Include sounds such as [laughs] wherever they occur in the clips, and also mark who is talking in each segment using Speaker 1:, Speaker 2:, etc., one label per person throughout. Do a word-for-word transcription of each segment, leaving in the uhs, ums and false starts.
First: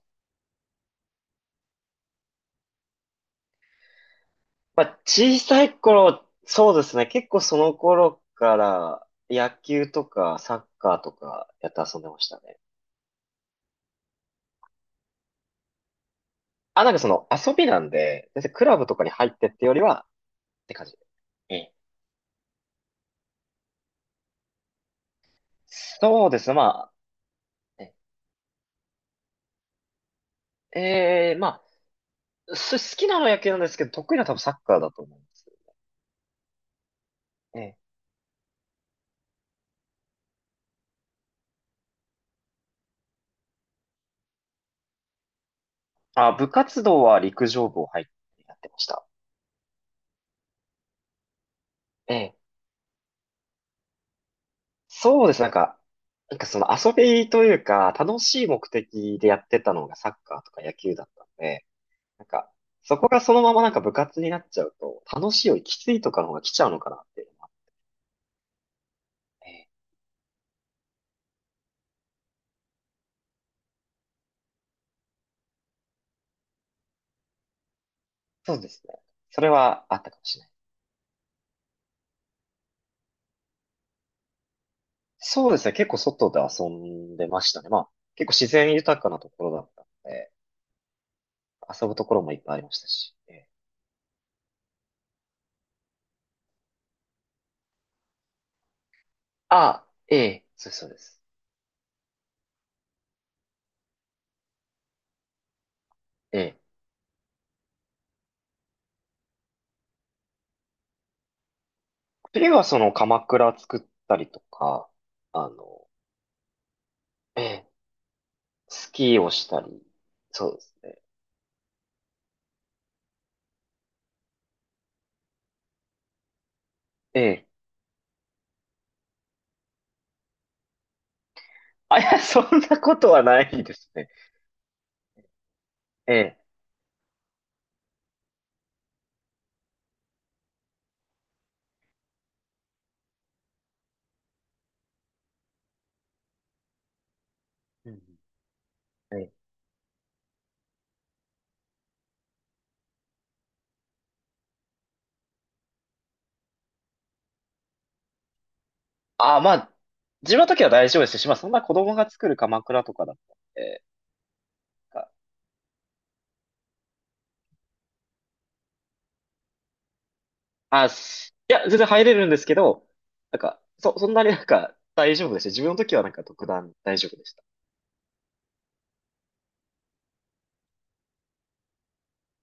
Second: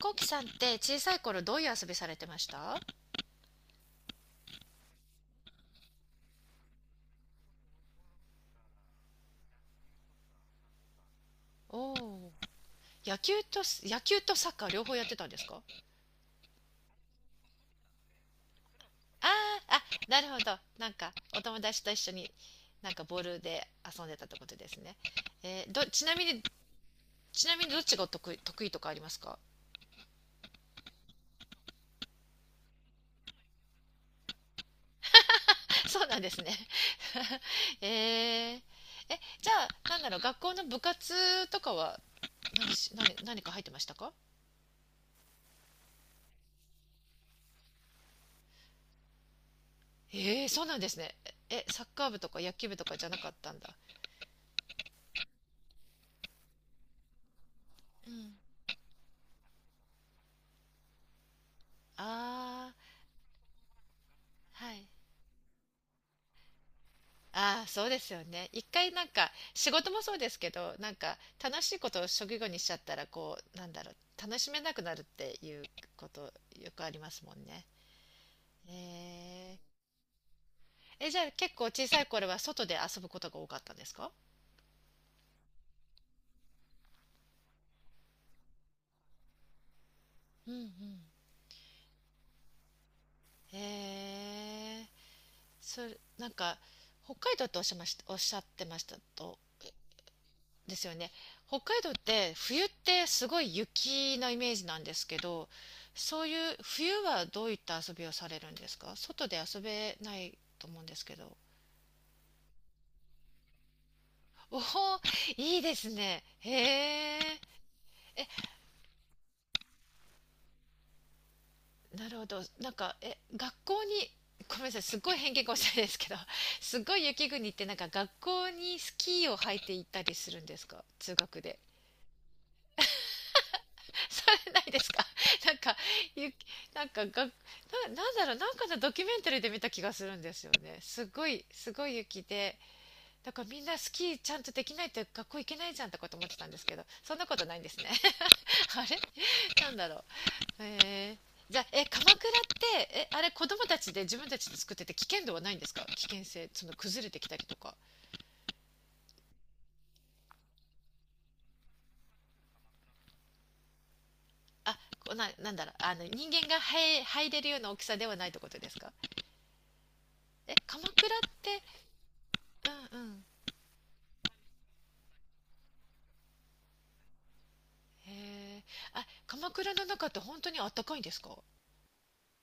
Speaker 1: こうきさんって小さい頃どういう遊びされてました？
Speaker 2: まあ、小さい頃、そうですね。結構その頃から野球とかサッカーとかやって
Speaker 1: お
Speaker 2: 遊んでまし
Speaker 1: お
Speaker 2: たね。
Speaker 1: ー、野球と野球とサッカー両方やってたんですか？
Speaker 2: あ、なんかその遊びなんで、別にクラブとかに
Speaker 1: あ
Speaker 2: 入ってってよ
Speaker 1: あ、あ、
Speaker 2: りは
Speaker 1: なるほど。
Speaker 2: って感
Speaker 1: なん
Speaker 2: じ。
Speaker 1: か、お
Speaker 2: え
Speaker 1: 友
Speaker 2: え。
Speaker 1: 達と一緒に、なんかボールで遊んでたってことですね。えーど、ちなみ
Speaker 2: そうで
Speaker 1: に、
Speaker 2: すね。ま
Speaker 1: ちなみにど
Speaker 2: あ、
Speaker 1: っ
Speaker 2: え
Speaker 1: ちが得意、得意とかありますか？
Speaker 2: え、ええ、まあ、す好きなのは野球なんですけど、得意なのは多分サッカーだと思うんです。
Speaker 1: [laughs] そうなんですね。
Speaker 2: ええ。
Speaker 1: [laughs] えー、え、じゃあ、なんだろう、学校の部活とかは、何し、何、何か入ってましたか？
Speaker 2: あ、部活動は陸上部を入ってやってました。
Speaker 1: えー、そうなんですね。え、サッカー
Speaker 2: え
Speaker 1: 部と
Speaker 2: え。
Speaker 1: か野球部とかじゃなかったんだ。
Speaker 2: そうです。なんか、なんかその遊びというか、
Speaker 1: う
Speaker 2: 楽
Speaker 1: ん、
Speaker 2: しい目的でやってたのがサッカーとか野球だったんで、なんか、
Speaker 1: あ
Speaker 2: そこがそのままなんか部活になっちゃ
Speaker 1: あ、は
Speaker 2: う
Speaker 1: い。
Speaker 2: と、楽しいよりきついとかの方が来ちゃうのかなっていうのは、
Speaker 1: ああ、そうですよね。一回なんか
Speaker 2: ええ、
Speaker 1: 仕事もそうですけど、なんか楽しいことを職業にしちゃったらこうなんだろう楽しめなくなるっていうことよくありますもんね。
Speaker 2: そうですね。それ
Speaker 1: え
Speaker 2: はあったかもしれない。
Speaker 1: ー、え、じゃあ結構小さい頃は外で遊ぶことが多かったんですか？
Speaker 2: そうですね。結構外で遊んでましたね。まあ、結構自然豊かなところだったので、
Speaker 1: うんうん。
Speaker 2: 遊ぶところもいっぱいありましたし。ええ。
Speaker 1: へえー、それなんか北海道とおっしゃいました、おっしゃってましたと。
Speaker 2: あ、ええ、そうで
Speaker 1: で
Speaker 2: す
Speaker 1: す
Speaker 2: そう
Speaker 1: よ
Speaker 2: で
Speaker 1: ね。
Speaker 2: す。
Speaker 1: 北海道って冬ってすごい雪のイメージなんですけど、そう
Speaker 2: え
Speaker 1: いう
Speaker 2: え。
Speaker 1: 冬はどういった遊びをされるんですか？外で遊べないと思うんですけど。
Speaker 2: 次はその鎌倉作ったりと
Speaker 1: おお、
Speaker 2: か、あ
Speaker 1: いいで
Speaker 2: の、
Speaker 1: すね。へえ。
Speaker 2: ええ
Speaker 1: え、
Speaker 2: スキーをしたり。そうですね。
Speaker 1: なるほど。なんか、え、学校に、ごめんなさい、すっごい偏見かもしれないですけど、すっごい
Speaker 2: え
Speaker 1: 雪
Speaker 2: え。
Speaker 1: 国ってなんか学校にスキーを履いて行ったりするんですか？通学で。
Speaker 2: あ、いや、そんなことはないです
Speaker 1: [laughs]
Speaker 2: ね。
Speaker 1: されないですか？ [laughs] なんか、
Speaker 2: え
Speaker 1: ゆ、
Speaker 2: え。
Speaker 1: なんかが、な、なんだろう、なんかのドキュメンタリーで見た気がするんですよね。すごい、すごい雪で、だからみんなスキーちゃんとできないと学校行けないじゃんとかと思ってたんですけど、そんなことないんですね。
Speaker 2: うんう
Speaker 1: [laughs] あれ
Speaker 2: ん、ええ。
Speaker 1: なんだろう。えー、じゃあ、え、鎌倉って、え、あれ子供たちで自分たちで作ってて危険度はないんですか？危険性、その崩れてきたりとか。
Speaker 2: あ、まあ、自分の時は大丈夫ですし、まあ、そんな子供が作る鎌倉とかだったんで、
Speaker 1: あ、
Speaker 2: なんか
Speaker 1: こな、なんだろう、あの、人間が入、入れるような大きさではないってことですか？え、鎌
Speaker 2: あ、あい
Speaker 1: 倉って、
Speaker 2: や、全然入れるんですけど、
Speaker 1: うんうん。
Speaker 2: なんか、そ、そんなになんか大丈夫でした。自分の時はなんか特段大丈夫でした。
Speaker 1: へえ。あ、鎌倉の中って本当にあったかいんですか？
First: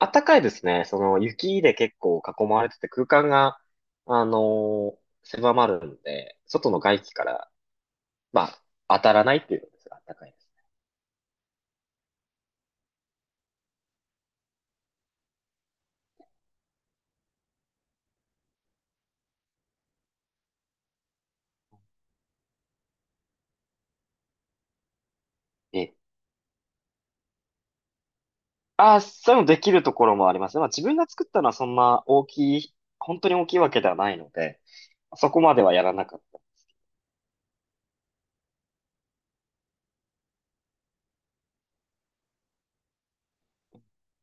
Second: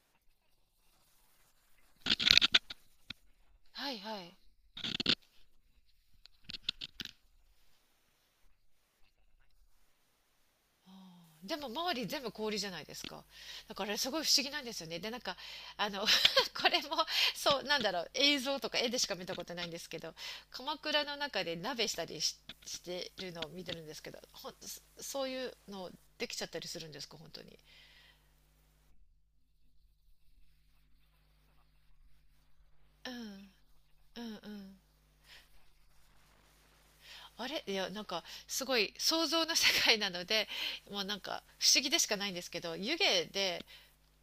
Speaker 2: あったかいですね。その、雪で結構囲まれてて空間が、
Speaker 1: はいは
Speaker 2: あ
Speaker 1: い。
Speaker 2: のー狭まるんで、外の外気から、まあ、当たらないっていうのですが、あったかいです。
Speaker 1: あーでも周り全部氷じゃないですか。だからあれすごい不思議なんですよね。で、なんか、あの、[laughs] これも、そう、なんだろう、映像とか絵でしか見たことないんですけど、鎌倉の中で鍋したりし、してるのを見てるんですけど、ほん、そそういうの
Speaker 2: ええ。
Speaker 1: できちゃったりするんですか、本当に。
Speaker 2: ああ、そういうのできるところもありますね。まあ自分が作ったのはそんな大きい、
Speaker 1: う
Speaker 2: 本当に大きいわ
Speaker 1: ん、
Speaker 2: けではない
Speaker 1: う
Speaker 2: の
Speaker 1: んう
Speaker 2: で、
Speaker 1: ん、
Speaker 2: そこまではやらなかった。
Speaker 1: あれいやなんかすごい想像の世界なのでもうなんか不思議でしかないんですけど、湯気で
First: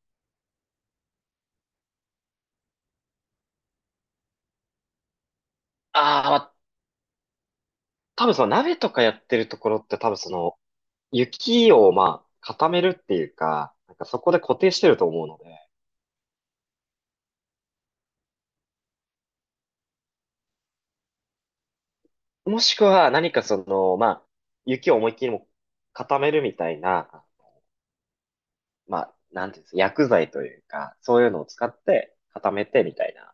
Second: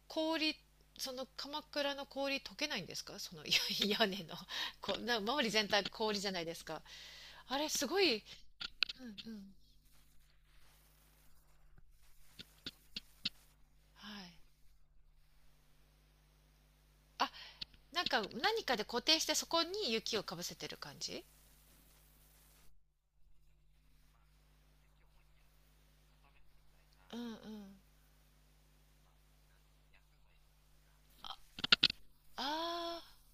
Speaker 1: 氷、その鎌倉の氷溶けないんですか？そのいや [laughs] 屋根のこうな周り全体氷
Speaker 2: あ
Speaker 1: じ
Speaker 2: あ、
Speaker 1: ゃ
Speaker 2: ま
Speaker 1: ないで
Speaker 2: あ、
Speaker 1: すか。あれすごい、
Speaker 2: 多分その鍋とか
Speaker 1: う
Speaker 2: や
Speaker 1: ん
Speaker 2: っ
Speaker 1: う
Speaker 2: てる
Speaker 1: ん、
Speaker 2: ところって多分その雪をまあ固めるっていうか、なんか
Speaker 1: は
Speaker 2: そこ
Speaker 1: い、
Speaker 2: で固定してると思うので、
Speaker 1: あ、なんか何かで固定してそこに雪をかぶせてる感じ。
Speaker 2: もしくは何かその、まあ、雪を思いっきりも固めるみたい
Speaker 1: うん
Speaker 2: な、
Speaker 1: うん、
Speaker 2: まあ、なんていうんですか、薬剤というか、そういうのを使って固めてみ
Speaker 1: あ
Speaker 2: たいな。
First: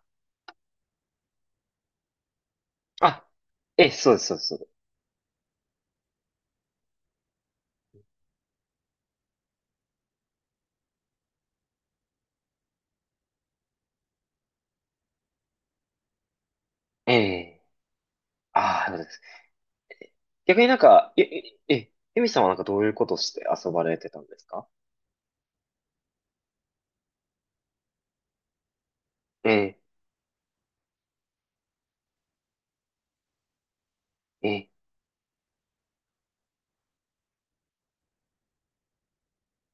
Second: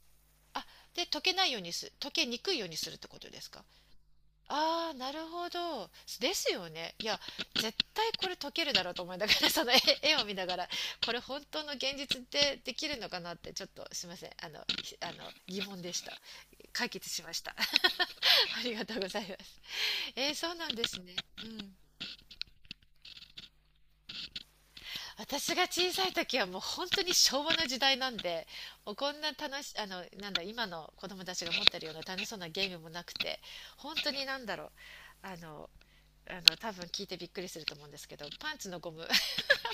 Speaker 1: ー、あで溶けないようにす溶けにくいようにするってこ
Speaker 2: あ、
Speaker 1: とですか？
Speaker 2: ええ、そうです、そうです。そうです
Speaker 1: ああ、なるほど。ですよね。いや、絶対これ解けるだろうと思いながら、[laughs] その絵、絵を見ながら、これ本当の現実ってできるのかなって、ちょっとすいません。あの、ひあの、疑問でした。解決しました。
Speaker 2: え
Speaker 1: [laughs]
Speaker 2: え。
Speaker 1: ありが
Speaker 2: あ
Speaker 1: と
Speaker 2: あ、
Speaker 1: うございます。えー、そう
Speaker 2: 逆
Speaker 1: な
Speaker 2: に
Speaker 1: ん
Speaker 2: なん
Speaker 1: です
Speaker 2: か、
Speaker 1: ね。
Speaker 2: え、
Speaker 1: う
Speaker 2: え、
Speaker 1: ん。
Speaker 2: え、エミさんはなんかどういうことして遊ばれてたんですか？
Speaker 1: 私が小さい時はもう本当に昭和の時代なんで、もうこんな
Speaker 2: え
Speaker 1: 楽し、
Speaker 2: え、
Speaker 1: あの、なんだ、今の子供たちが持ってるような楽しそうなゲームもなくて、本当になん
Speaker 2: え
Speaker 1: だろう。
Speaker 2: え、
Speaker 1: あのあの多分聞いてびっくりすると思うんですけど、パンツのゴム。 [laughs]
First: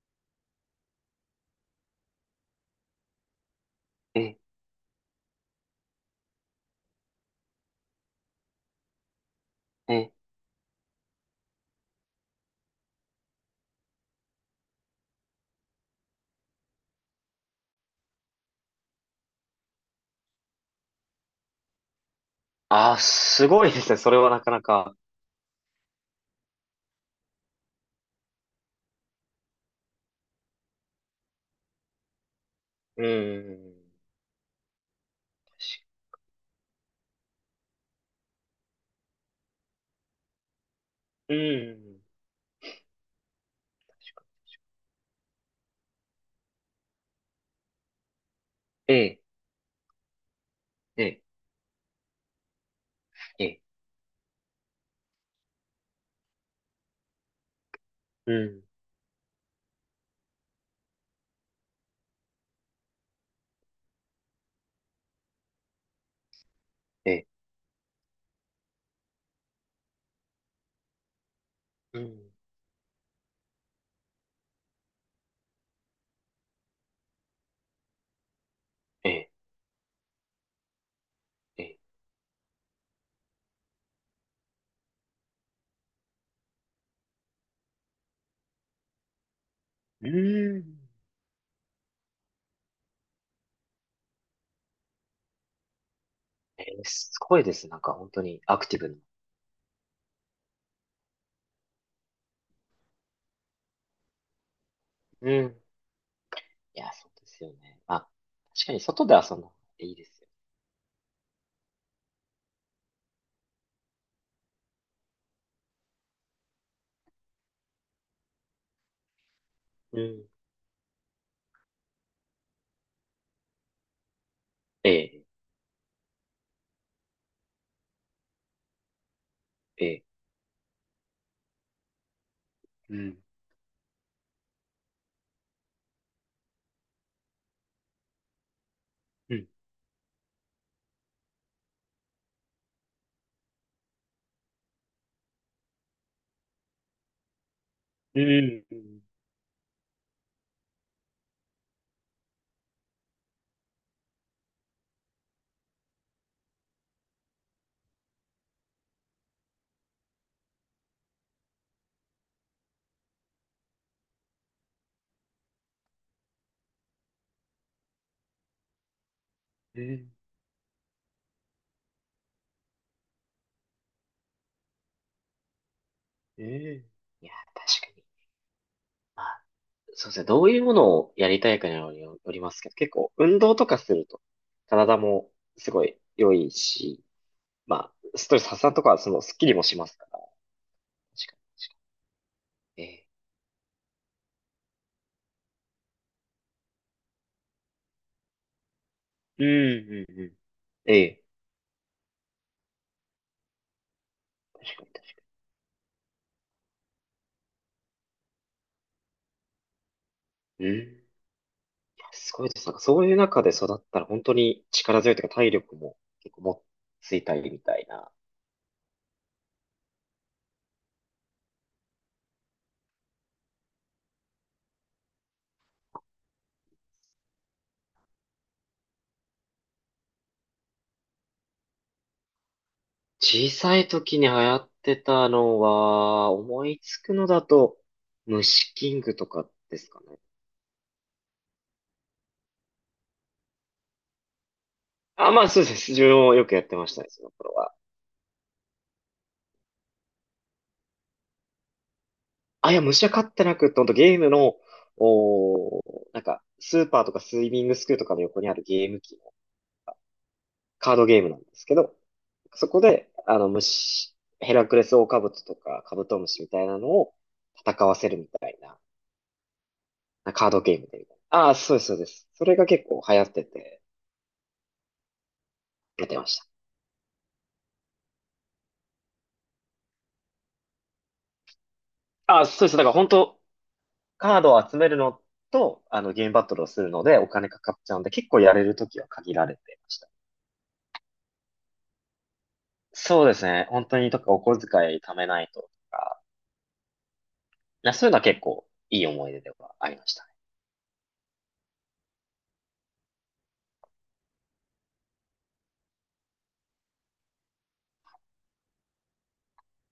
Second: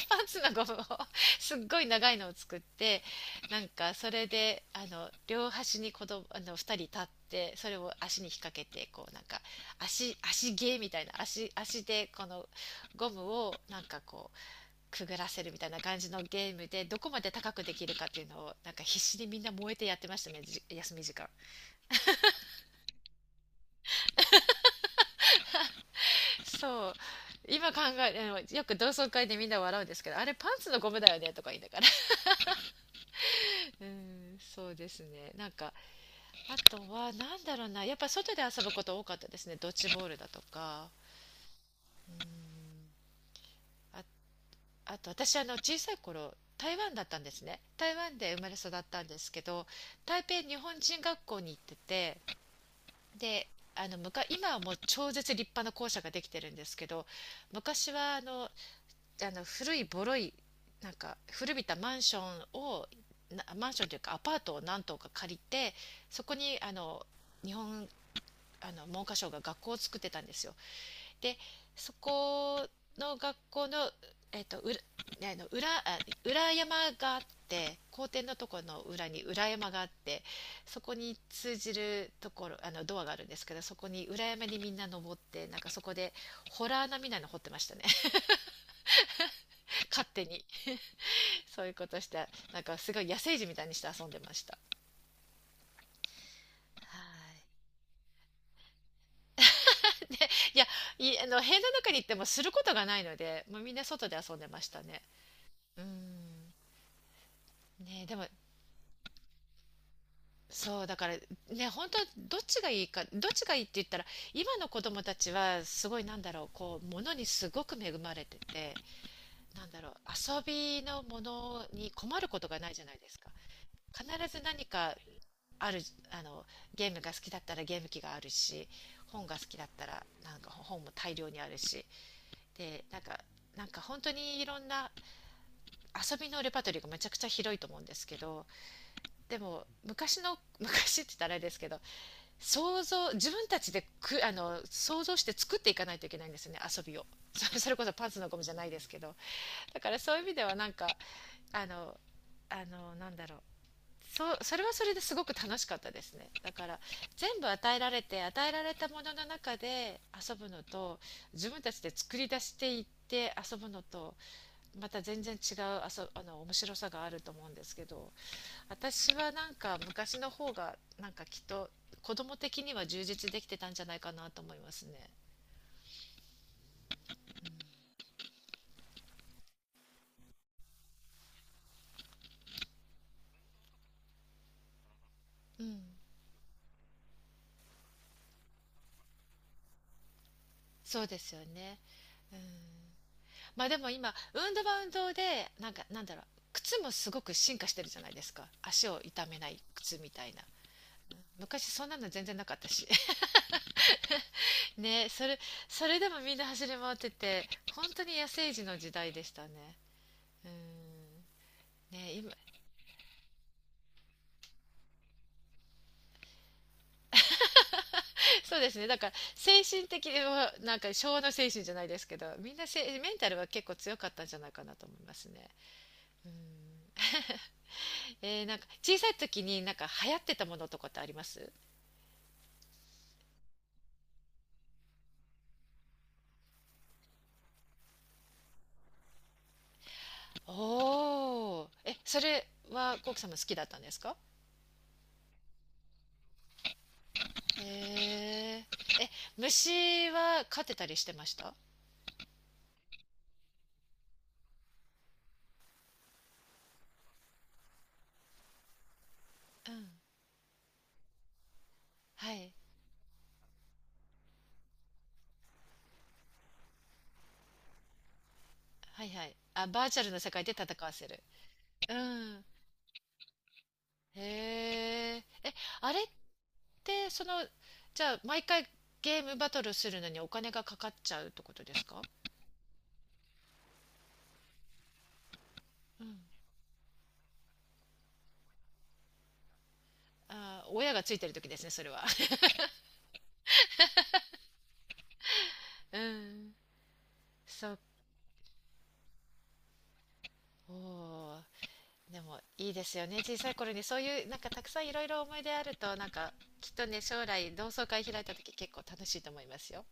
Speaker 1: パンツのゴムを [laughs] すっごい長いのを作って、なんかそれ
Speaker 2: え
Speaker 1: であの両端に子供あのふたり立って、それを足に引っ掛けてこうなんか
Speaker 2: え、え、
Speaker 1: 足足芸みたいな、足足でこのゴムをなんかこうくぐらせるみたいな感じのゲームで、どこまで高くできるかっていうのをなんか必死にみんな燃えてやってましたね、じ休み時間。
Speaker 2: ああー、すごいですね。それはなかなか。
Speaker 1: そう今考え、よく同窓会でみんな笑うんですけど、あれパンツのゴムだよねとか言いながら、
Speaker 2: うん。
Speaker 1: うん、そうですね。なんか、あとは、なんだろうな、やっぱ外で遊ぶこと多かったですね。ドッジボールだとか。
Speaker 2: うん。
Speaker 1: うん、あ、あと私、あの、小さい頃、台湾だったんですね。台湾で生まれ育っ
Speaker 2: え
Speaker 1: たんで
Speaker 2: え、
Speaker 1: すけど、台北日本人
Speaker 2: ええ、
Speaker 1: 学校に行ってて、
Speaker 2: え
Speaker 1: で、
Speaker 2: え、
Speaker 1: あの昔、今はもう超絶立派な校舎ができてるんですけど、昔はあ
Speaker 2: う
Speaker 1: の
Speaker 2: ん。
Speaker 1: あの古いボロい、なんか古びたマンションを、なマンションというかアパートを何棟か借りて、そこにあの、
Speaker 2: ええ、
Speaker 1: 日本あの文科省が学校を作ってたんですよ。でそ
Speaker 2: うん。
Speaker 1: この学校の、えっと裏、ねあの裏裏山があって、校庭のところの裏
Speaker 2: え
Speaker 1: に
Speaker 2: え、
Speaker 1: 裏山があって、そこに通
Speaker 2: え
Speaker 1: じ
Speaker 2: え、
Speaker 1: るところあのドアがあるんですけど、そこに裏山にみんな登って、なんかそこでホラーなみたいなの掘ってましたね。 [laughs] 勝
Speaker 2: う
Speaker 1: 手に。
Speaker 2: ん。
Speaker 1: そういうことして、なんかすごい野生児みたいにして遊んでました。
Speaker 2: ええ、
Speaker 1: は
Speaker 2: すご
Speaker 1: い、
Speaker 2: いです。なんか本当にアクティブな。
Speaker 1: いやいあの部屋の中に行ってもすることがないので、もうみんな外で遊んでましたね。
Speaker 2: うん。
Speaker 1: うん、
Speaker 2: いや、そうですよね。まあ、
Speaker 1: ねでも、
Speaker 2: 確かに外で遊んだ方がいいですよ。
Speaker 1: そうだからね本当、どっちがいいかどっちがいいって言ったら、今の子供たちはすごいなんだろうこう物にすごく恵まれてて、なんだろう
Speaker 2: うん。
Speaker 1: 遊びのものに困ることがないじゃないですか。必ず何
Speaker 2: え
Speaker 1: か
Speaker 2: え、
Speaker 1: ある。あのゲームが好きだったらゲーム機があるし、本が好きだった
Speaker 2: え
Speaker 1: ら
Speaker 2: え、
Speaker 1: なんか本も大量にあるし、で
Speaker 2: う
Speaker 1: なん
Speaker 2: ん。
Speaker 1: かなんか本当にいろんな遊びのレパートリーがめちゃくちゃ広いと思うんですけど、
Speaker 2: う
Speaker 1: で
Speaker 2: ん。
Speaker 1: も昔の [laughs] 昔って言ったらあれですけど、想像自分たちでくあの想像して作っていかないといけないんですよね、遊びを。そそれこそパンツ
Speaker 2: う
Speaker 1: のゴムじゃな
Speaker 2: ん。
Speaker 1: い
Speaker 2: う
Speaker 1: ですけ
Speaker 2: ん。
Speaker 1: ど。だからそういう意味ではなんかあのあのなんだろうそうそれはそれですごく楽しかったですねだから、全部与えられて与えられたものの中で遊ぶのと、自分たちで作り出していって遊ぶのと、また全然違う遊あの面白さがあると思うんですけど、私はなんか
Speaker 2: うん、
Speaker 1: 昔の方がなんかきっと子供的には充実できてたんじゃないかなと思いますね。
Speaker 2: ええ。いや、確かに。まあ、そうですね。どういうものをやりたいかによりよりますけど、結構運動とかすると、体も
Speaker 1: う
Speaker 2: す
Speaker 1: ん、
Speaker 2: ごい良いし、まあ、ストレス発散とかはそのスッキリもしますから。
Speaker 1: そうで
Speaker 2: 確
Speaker 1: す
Speaker 2: か
Speaker 1: よね、うん、
Speaker 2: に。ええ。
Speaker 1: まあでも今運動は運動で、なんかなんだろう靴もすごく進化してるじゃないですか、足を痛め
Speaker 2: うん、
Speaker 1: ない靴
Speaker 2: う
Speaker 1: み
Speaker 2: ん、う
Speaker 1: たい
Speaker 2: ん。
Speaker 1: な。
Speaker 2: え、ええ。
Speaker 1: 昔そんなの全然なかったし。
Speaker 2: 確
Speaker 1: [laughs]
Speaker 2: かに、確
Speaker 1: ねそ
Speaker 2: か
Speaker 1: れ、それでもみんな走り回ってて、本当に野生児の時代でしたね。う
Speaker 2: に。うん。いや、
Speaker 1: ん、ね今
Speaker 2: すごいです。なんかそういう中で育ったら本当に力強いというか体力も結構もついたりみたいな。
Speaker 1: [laughs] そうですね、だから精神的にはなんか昭和の精神じゃないですけど、みんなせメンタルは結構強かったんじゃないかなと思いますね。うん、えー、なんか小さい時になんか流行ってたものとかってあります？
Speaker 2: 小さい時に流行ってたのは、思いつくのだと、虫キングとかですかね。
Speaker 1: おーえ、それはコウキさんも好きだったんですか？
Speaker 2: あ、まあそうです。自分もよくやってましたね、その頃
Speaker 1: へ
Speaker 2: は。
Speaker 1: え。え、虫は勝てたりしてました？
Speaker 2: あ、いや、虫は飼ってなくって、ほんとゲームの、おー、なんか、スーパーとかスイミングスクールとかの横にあるゲーム機の
Speaker 1: うん。
Speaker 2: カードゲームなんですけど、
Speaker 1: はい。
Speaker 2: そこで、あの、虫、ヘラクレスオオカブトとかカブトムシみたいなのを戦わせるみたいな、
Speaker 1: はいはい。あ、バーチャルの世界
Speaker 2: カー
Speaker 1: で
Speaker 2: ド
Speaker 1: 戦
Speaker 2: ゲーム
Speaker 1: わ
Speaker 2: でみ
Speaker 1: せ
Speaker 2: たい
Speaker 1: る。
Speaker 2: な。ああ、そうです、
Speaker 1: う
Speaker 2: そうです。そ
Speaker 1: ん。
Speaker 2: れが結構流行ってて、
Speaker 1: へえ。え、あれ
Speaker 2: や
Speaker 1: っ
Speaker 2: ってました。
Speaker 1: て、その、じゃあ、毎回ゲームバトルするのにお金がかかっちゃうってことですか？
Speaker 2: あ、そうです。だから本当、カードを集めるのと、あ
Speaker 1: う
Speaker 2: の、
Speaker 1: ん。
Speaker 2: ゲームバトルをするので、お金かかっちゃうんで、結構やれるときは限られてました。
Speaker 1: あー、親がついてる時ですね、それは。[laughs]
Speaker 2: そうですね。本当に、とか、お小遣い貯めないとと
Speaker 1: う
Speaker 2: か、
Speaker 1: ん。[laughs] そっ
Speaker 2: いやそういうのは結構いい思い出ではありました。
Speaker 1: おでもいいですよね、小さい頃にそういうなんかたくさんいろいろ思い出あると、なんかきっとね将来同窓会開いた時結構楽しいと思いますよ。